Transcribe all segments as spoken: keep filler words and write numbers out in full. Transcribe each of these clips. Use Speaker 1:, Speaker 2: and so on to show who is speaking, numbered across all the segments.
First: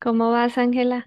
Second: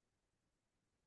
Speaker 1: ¿Cómo vas, Ángela?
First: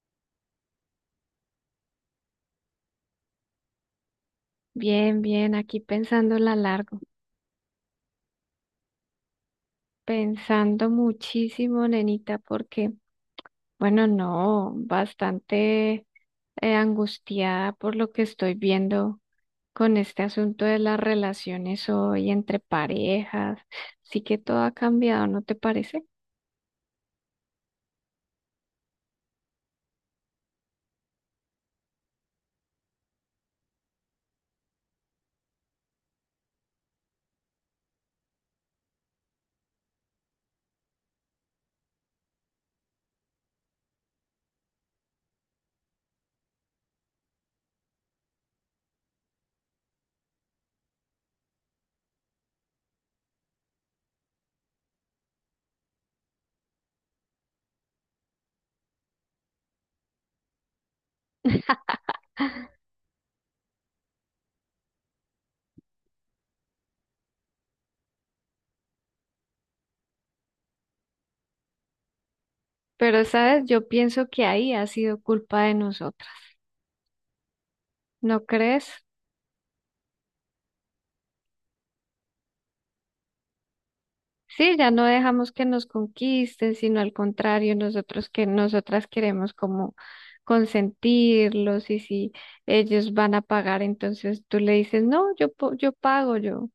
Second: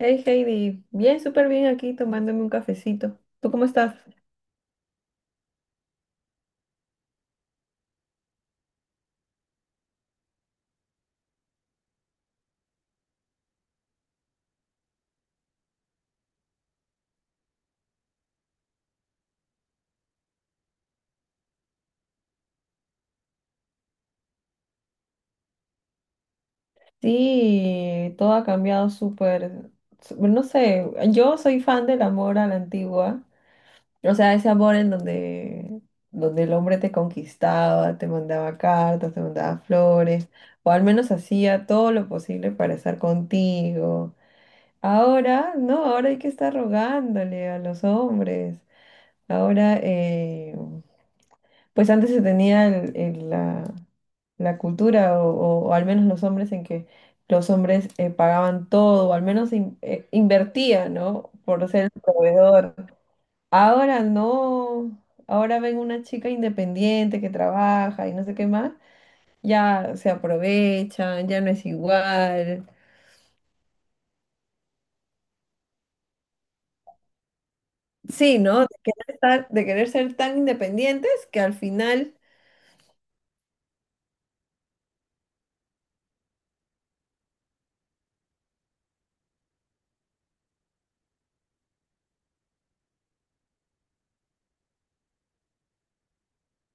Speaker 2: Hey Heidi, bien, súper bien aquí tomándome un cafecito. ¿Tú cómo estás?
Speaker 1: Bien, bien, aquí pensándola largo, pensando muchísimo, nenita, porque, bueno, no, bastante eh, angustiada por lo que estoy viendo con este asunto de las relaciones hoy entre parejas. Sí que todo ha cambiado, ¿no te parece?
Speaker 2: Sí, todo ha cambiado súper, su- no sé, yo soy fan del amor a la antigua, o sea, ese amor en donde, donde el hombre te conquistaba, te mandaba cartas, te mandaba flores, o al menos hacía todo lo posible para estar contigo. Ahora no, ahora hay que estar rogándole a los hombres. Ahora, eh, pues antes se tenía el- el- la, la cultura, o, o- o al menos los hombres, en que los hombres eh, pagaban todo, o al menos in- eh, invertían, ¿no? Por ser el proveedor. Ahora no, ahora ven una chica independiente que trabaja y no sé qué más, ya se aprovechan, ya no es igual.
Speaker 1: Pero, sabes, yo pienso que ahí ha sido culpa de nosotros,
Speaker 2: Sí,
Speaker 1: ¿no
Speaker 2: ¿no? De
Speaker 1: crees?
Speaker 2: querer estar, de querer ser tan independientes que al final...
Speaker 1: Sí, ya no dejamos que nos conquisten, sino al contrario, nosotros que nosotras queremos como consentirlos y si ellos van a pagar, entonces tú le dices, no, yo, po- yo pago, yo,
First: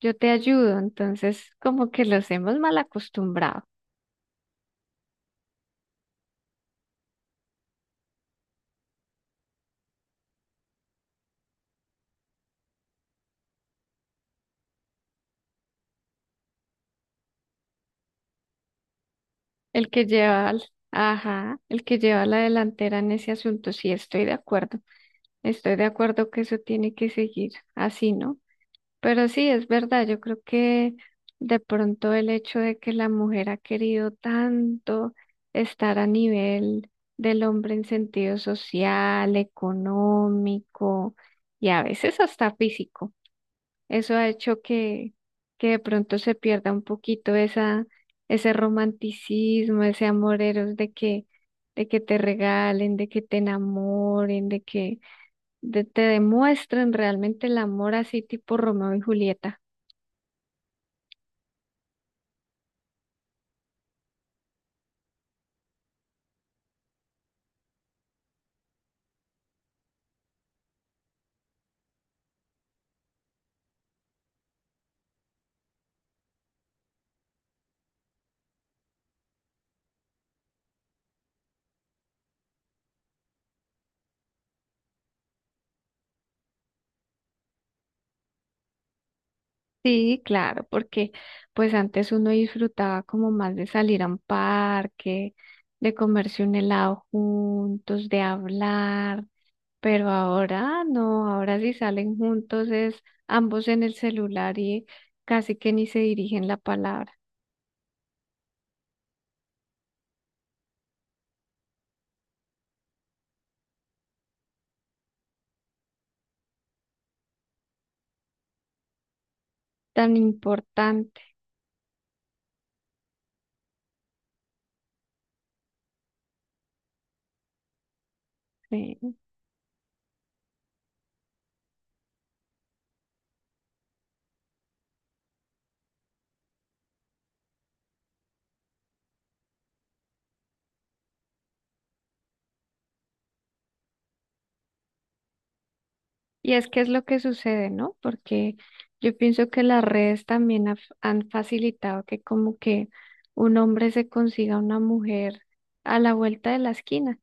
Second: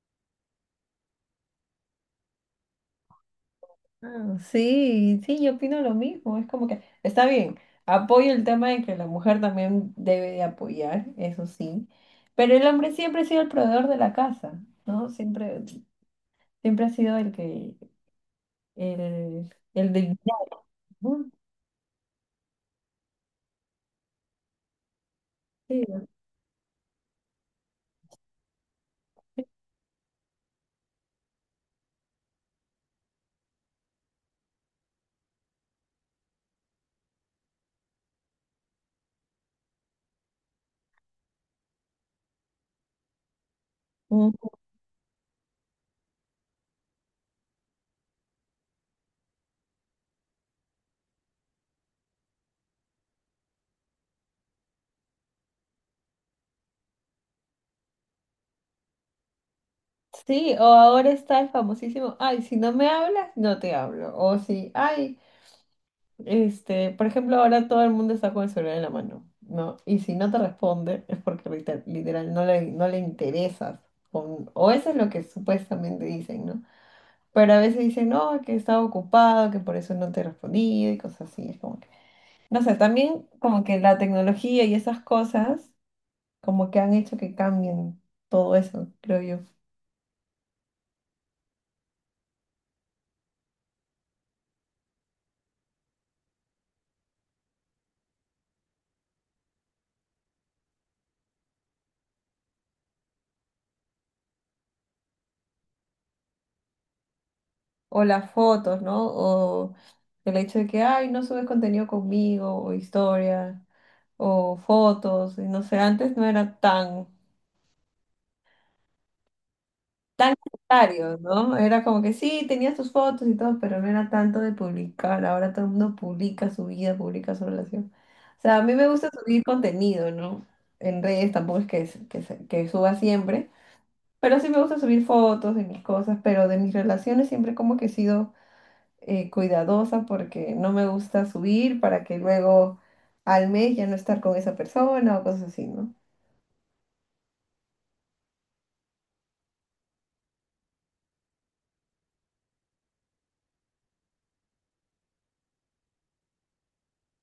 Speaker 1: yo te ayudo. Entonces, como que los hemos mal acostumbrado.
Speaker 2: Ah, sí, sí, yo opino lo mismo. Es como que está bien, apoyo el tema de que la mujer también debe de apoyar, eso sí, pero el hombre siempre ha sido el proveedor de la casa, ¿no? Siempre, siempre ha sido el que, el,
Speaker 1: El
Speaker 2: el
Speaker 1: que
Speaker 2: de...
Speaker 1: lleva, al-
Speaker 2: ¿no?
Speaker 1: ajá, el que lleva la delantera en ese asunto, sí, estoy de acuerdo. Estoy de
Speaker 2: Sí,
Speaker 1: acuerdo que eso tiene que seguir así, ¿no? Pero sí, es verdad, yo creo que de pronto el hecho de que la mujer ha querido tanto estar a nivel del hombre en sentido social, económico y a veces hasta físico, eso ha
Speaker 2: ujú.
Speaker 1: hecho que, que de pronto se pierda un poquito esa, ese romanticismo, ese amor eros de que, de que te regalen, de que te enamoren, de que de- te demuestren realmente el amor así tipo Romeo y Julieta.
Speaker 2: Sí, o ahora está el famosísimo, ay, si no me hablas, no te hablo. O si, ay, este, por ejemplo, ahora todo el mundo está con el celular en la mano, ¿no? Y si no te responde es porque lite- literal no le, no le interesas. Con- o eso es lo que supuestamente dicen, ¿no? Pero a veces dicen, no, que estaba ocupado, que por eso no te respondí y cosas así. Es como que, no sé, también como que la tecnología y esas cosas como que han hecho que cambien todo eso, creo yo.
Speaker 1: Sí, claro, porque pues antes uno disfrutaba como más de salir a un parque, de comerse un helado juntos, de hablar, pero ahora no, ahora si salen juntos es ambos en el celular y casi que ni se dirigen la palabra,
Speaker 2: O las fotos, ¿no? O el hecho de que, ay, no subes contenido conmigo, o historia, o fotos, y no sé, antes no era tan,
Speaker 1: tan
Speaker 2: tan necesario,
Speaker 1: importante.
Speaker 2: ¿no? Era como que sí, tenías tus fotos y todo, pero no era tanto de publicar, ahora todo el mundo publica su vida, publica su relación. O sea, a mí me gusta
Speaker 1: Sí.
Speaker 2: subir contenido, ¿no? En redes tampoco es que, que, se- que suba siempre, pero sí me gusta subir fotos de mis cosas, pero de mis relaciones siempre como que he sido eh, cuidadosa porque no me gusta subir para que luego al mes ya no estar con esa persona o cosas así, ¿no?
Speaker 1: Y es que es lo que sucede, ¿no? Porque yo pienso que las redes también ha- han facilitado que como que un hombre se consiga una mujer a la vuelta de la esquina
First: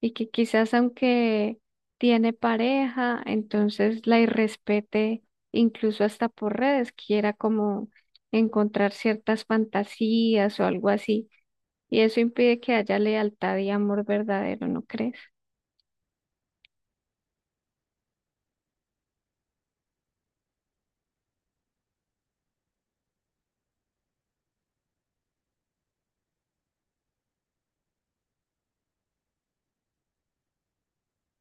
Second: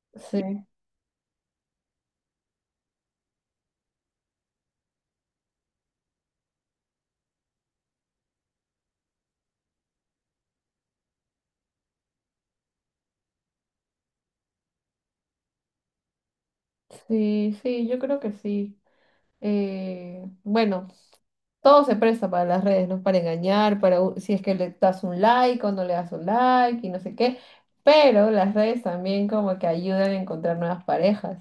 Speaker 1: y que
Speaker 2: Sí,
Speaker 1: quizás aunque tiene pareja, entonces la irrespete incluso hasta por redes, quiera como encontrar ciertas fantasías o algo así. Y eso impide que haya lealtad y amor verdadero, ¿no crees?
Speaker 2: sí, sí, yo creo que sí. Eh, bueno, todo se presta para las redes, ¿no? Para engañar, para u- si es que le das un like o no le das un like y no sé qué. Pero las redes también como que ayudan a encontrar nuevas parejas,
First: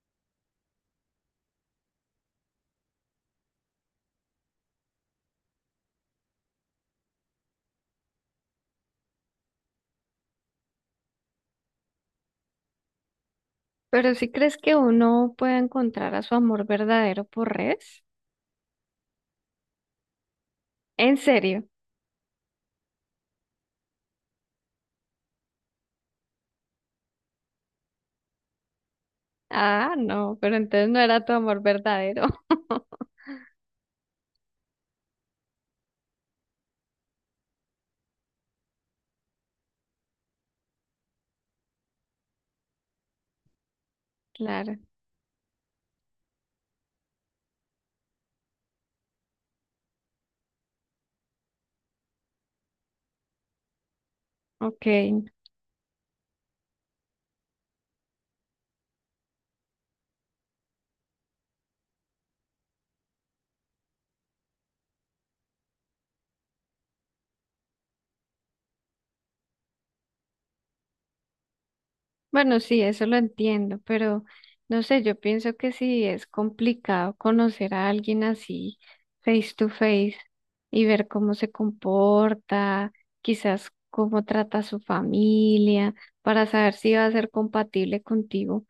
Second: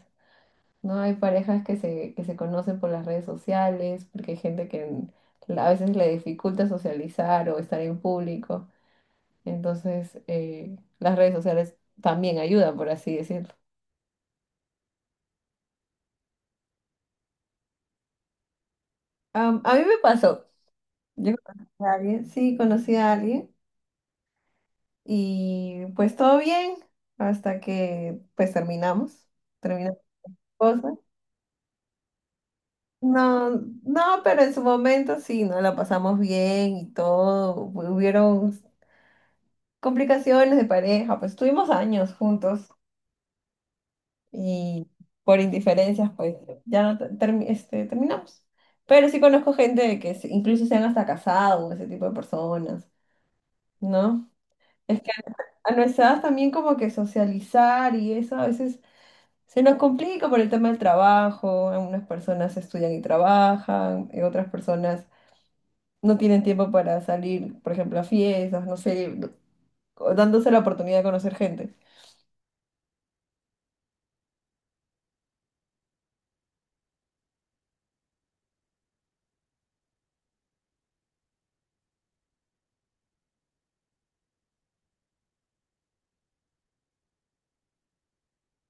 Speaker 2: ¿no? Hay parejas que se, que se conocen por las redes sociales, porque hay gente que en- a veces le dificulta socializar o estar en público. Entonces, eh, las redes sociales también ayudan, por así decirlo.
Speaker 1: ¿Pero si crees que uno puede encontrar a su amor verdadero por redes?
Speaker 2: Am, a mí me pasó.
Speaker 1: ¿En
Speaker 2: Yo
Speaker 1: serio?
Speaker 2: conocí a alguien, sí, conocí a alguien y pues todo bien hasta que pues terminamos,
Speaker 1: Ah,
Speaker 2: terminamos
Speaker 1: no, pero entonces
Speaker 2: cosas.
Speaker 1: no era tu amor verdadero.
Speaker 2: No, no, pero en su momento sí, no la pasamos bien y todo. Hubieron complicaciones de pareja, pues estuvimos años juntos.
Speaker 1: Claro,
Speaker 2: Y por indiferencias, pues ya no te- termi- este, terminamos. Pero sí conozco gente de que se- incluso se han hasta casado, ese tipo de personas, ¿no?
Speaker 1: ok.
Speaker 2: Es que a nuestra edad también como que socializar y eso a veces se nos complica por el tema del trabajo, algunas personas estudian y trabajan, y otras personas no tienen tiempo para salir, por ejemplo, a fiestas, no sé, o dándose la oportunidad de conocer gente.
Speaker 1: Bueno, sí, eso lo entiendo, pero no sé, yo pienso que sí es complicado conocer a alguien así face to face y ver cómo se comporta, quizás cómo trata a su familia, para saber si va a ser compatible contigo.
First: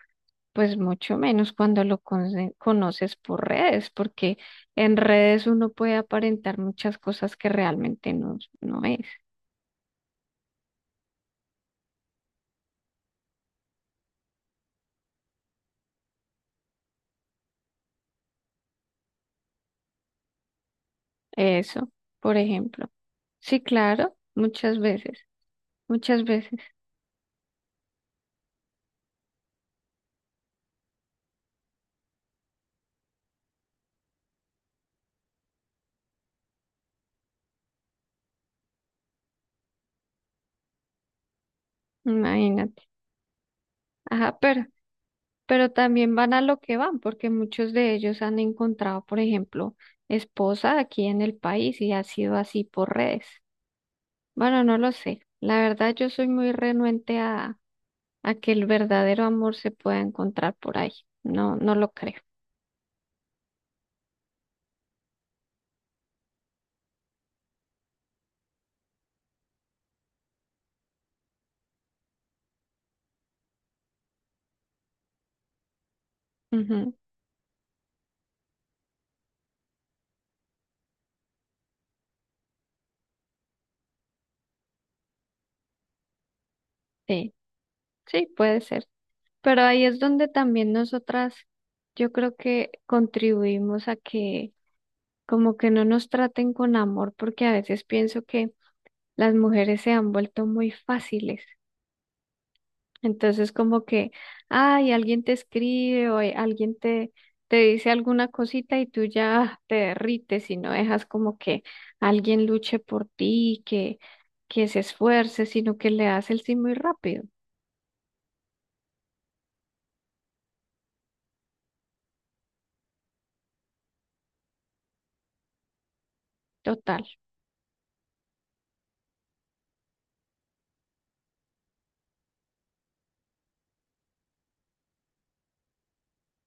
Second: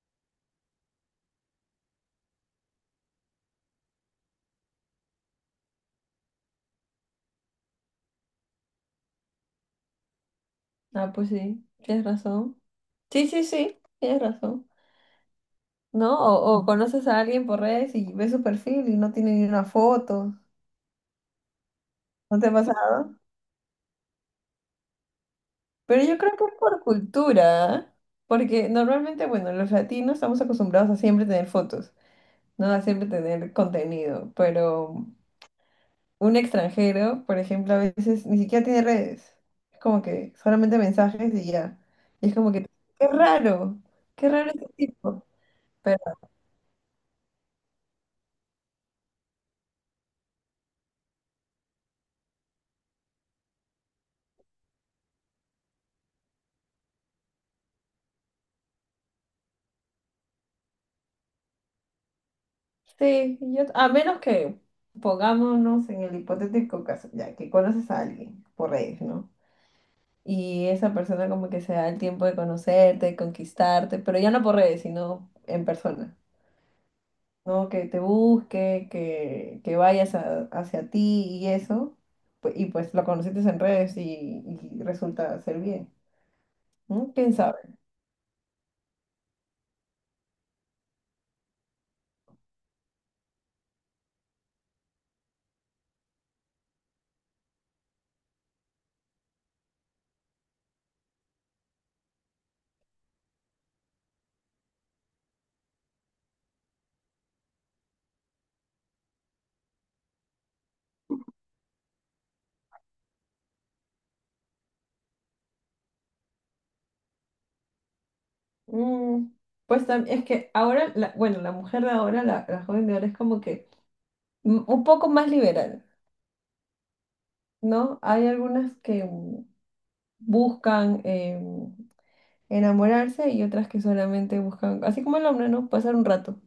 Speaker 1: Pues mucho menos cuando lo conce- conoces por redes, porque en redes uno puede aparentar muchas cosas que realmente no, no es.
Speaker 2: Ah, pues sí, tienes razón. Sí, sí, sí, tienes razón. ¿No? O, o conoces a alguien por redes y ves su perfil y no tiene ni una foto.
Speaker 1: Eso, por
Speaker 2: ¿No te ha
Speaker 1: ejemplo.
Speaker 2: pasado?
Speaker 1: Sí, claro, muchas veces,
Speaker 2: Pero yo
Speaker 1: muchas
Speaker 2: creo que es
Speaker 1: veces,
Speaker 2: por cultura, ¿ah? Porque normalmente, bueno, los latinos estamos acostumbrados a siempre tener fotos, ¿no? A siempre tener contenido, pero un extranjero, por ejemplo, a veces ni siquiera tiene redes. Es como que solamente mensajes y ya. Y es como que,
Speaker 1: imagínate.
Speaker 2: qué raro, qué
Speaker 1: Ajá,
Speaker 2: raro
Speaker 1: pero,
Speaker 2: este tipo.
Speaker 1: pero también van a lo que van, porque muchos de ellos han encontrado, por ejemplo, esposa aquí en el país y ha sido así por redes. Bueno, no lo sé. La verdad, yo soy muy renuente a a que el verdadero amor se pueda encontrar por ahí. No, no lo creo.
Speaker 2: Sí, yo, a menos que pongámonos en el hipotético caso, ya que conoces a alguien por redes, ¿no? Y esa persona como que se da el tiempo de conocerte, conquistarte, pero ya no por redes, sino en persona,
Speaker 1: Ujú.
Speaker 2: ¿no? Que te busque, que, que vayas a- hacia ti y eso, pu- y pues lo conociste en redes y, y resulta ser bien, ¿no? ¿Quién
Speaker 1: Sí,
Speaker 2: sabe?
Speaker 1: sí, puede ser. Pero ahí es donde también nosotras, yo creo que contribuimos a que como que no nos traten con amor, porque a veces pienso que las mujeres se han vuelto muy fáciles. Entonces, como que, ay, alguien te escribe o hay- alguien te, te dice alguna cosita y tú ya te derrites y no dejas como que alguien luche por ti, que, que se esfuerce, sino que le das el sí muy rápido.
Speaker 2: Mm, pues tam- es que ahora, la- bueno, la mujer de ahora, la, la joven de ahora es como que mm, un poco más liberal.
Speaker 1: Total,
Speaker 2: ¿No? Hay algunas que mm, buscan eh, enamorarse y otras que solamente buscan, así como el hombre, ¿no? Pasar un rato.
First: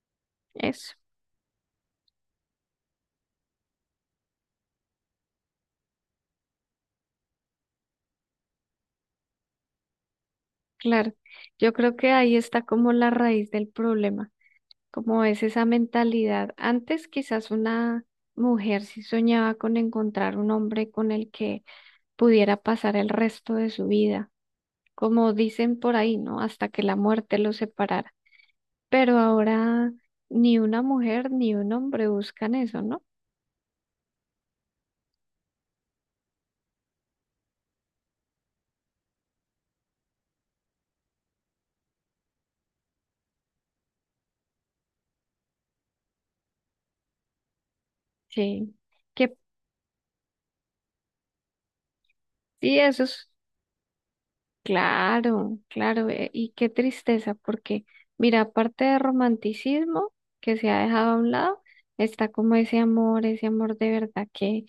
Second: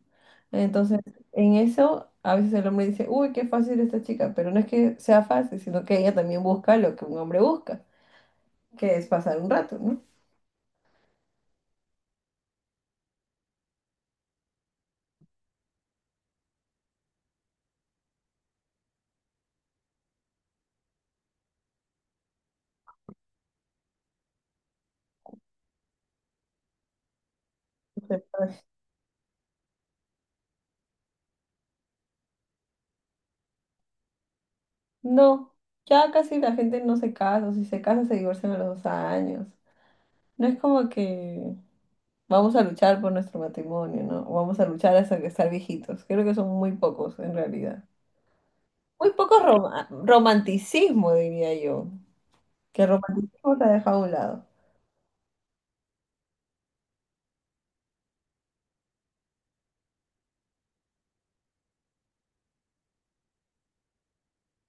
Speaker 1: eso,
Speaker 2: Entonces, en eso, a veces el hombre dice, uy, qué fácil esta chica, pero no es que sea fácil, sino que ella también busca lo que un hombre busca, que es pasar un rato, ¿no?
Speaker 1: claro. Yo creo que ahí está como la raíz del problema, como es esa mentalidad. Antes quizás una mujer sí soñaba con encontrar un hombre con el que pudiera pasar el resto de su vida como dicen por ahí, ¿no? Hasta que la muerte los separara.
Speaker 2: Entonces, pues,
Speaker 1: Pero ahora ni una mujer ni un hombre buscan eso, ¿no?
Speaker 2: no, ya casi la gente no se casa, o si se casa se divorcian a los dos años. No es como que vamos a luchar por nuestro matrimonio, ¿no? Vamos a luchar hasta que estar viejitos. Creo que son muy pocos, en realidad.
Speaker 1: Sí.
Speaker 2: Muy
Speaker 1: Que
Speaker 2: poco roma- romanticismo, diría yo.
Speaker 1: sí,
Speaker 2: Que el
Speaker 1: eso es
Speaker 2: romanticismo se ha dejado a un lado.
Speaker 1: claro, claro. eh, Y qué tristeza, porque mira, aparte de romanticismo que se ha dejado a un lado, está como ese amor, ese amor de verdad que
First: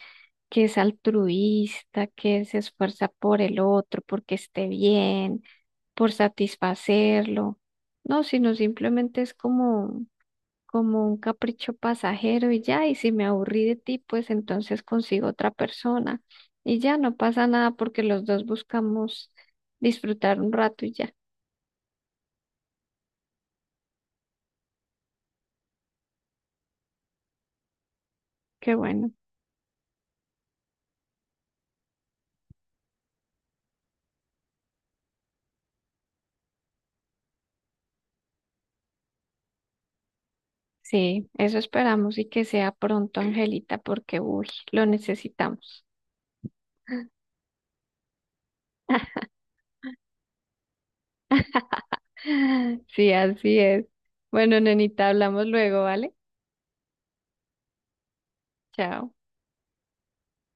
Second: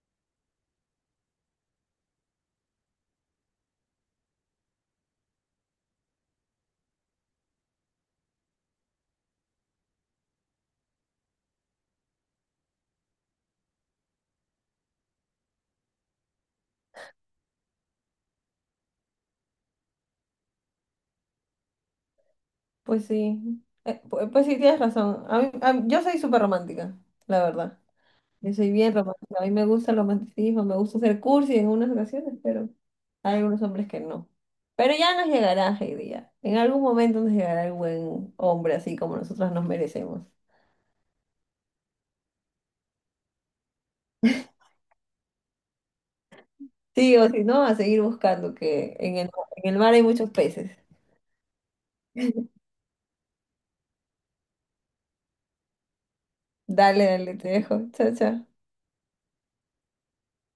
Speaker 1: que es altruista, que se esfuerza por el otro, porque esté bien, por satisfacerlo. No, sino simplemente es como, como un capricho pasajero y ya, y si me aburrí de ti, pues entonces consigo otra persona y ya no pasa nada porque los dos buscamos disfrutar un rato y ya.
Speaker 2: Pues sí, Eh, pu- pues, sí, tienes razón. A mí- a mí- yo soy súper romántica, la verdad. Yo soy
Speaker 1: Qué
Speaker 2: bien
Speaker 1: bueno.
Speaker 2: romántica. A mí me gusta el romanticismo, me gusta ser cursi en algunas ocasiones, pero hay algunos hombres que no. Pero ya nos llegará, Heidi, ya. En algún momento nos llegará el buen hombre así como nosotras nos merecemos.
Speaker 1: Sí, eso esperamos y que sea pronto, Angelita, porque uy, lo necesitamos.
Speaker 2: Sí, o si no, a seguir buscando, que en el, en el mar hay muchos peces.
Speaker 1: Sí, así es. Bueno, nenita, hablamos luego, ¿vale?
Speaker 2: Dale, dale, te dejo. Chao, chao.
Speaker 1: Chao.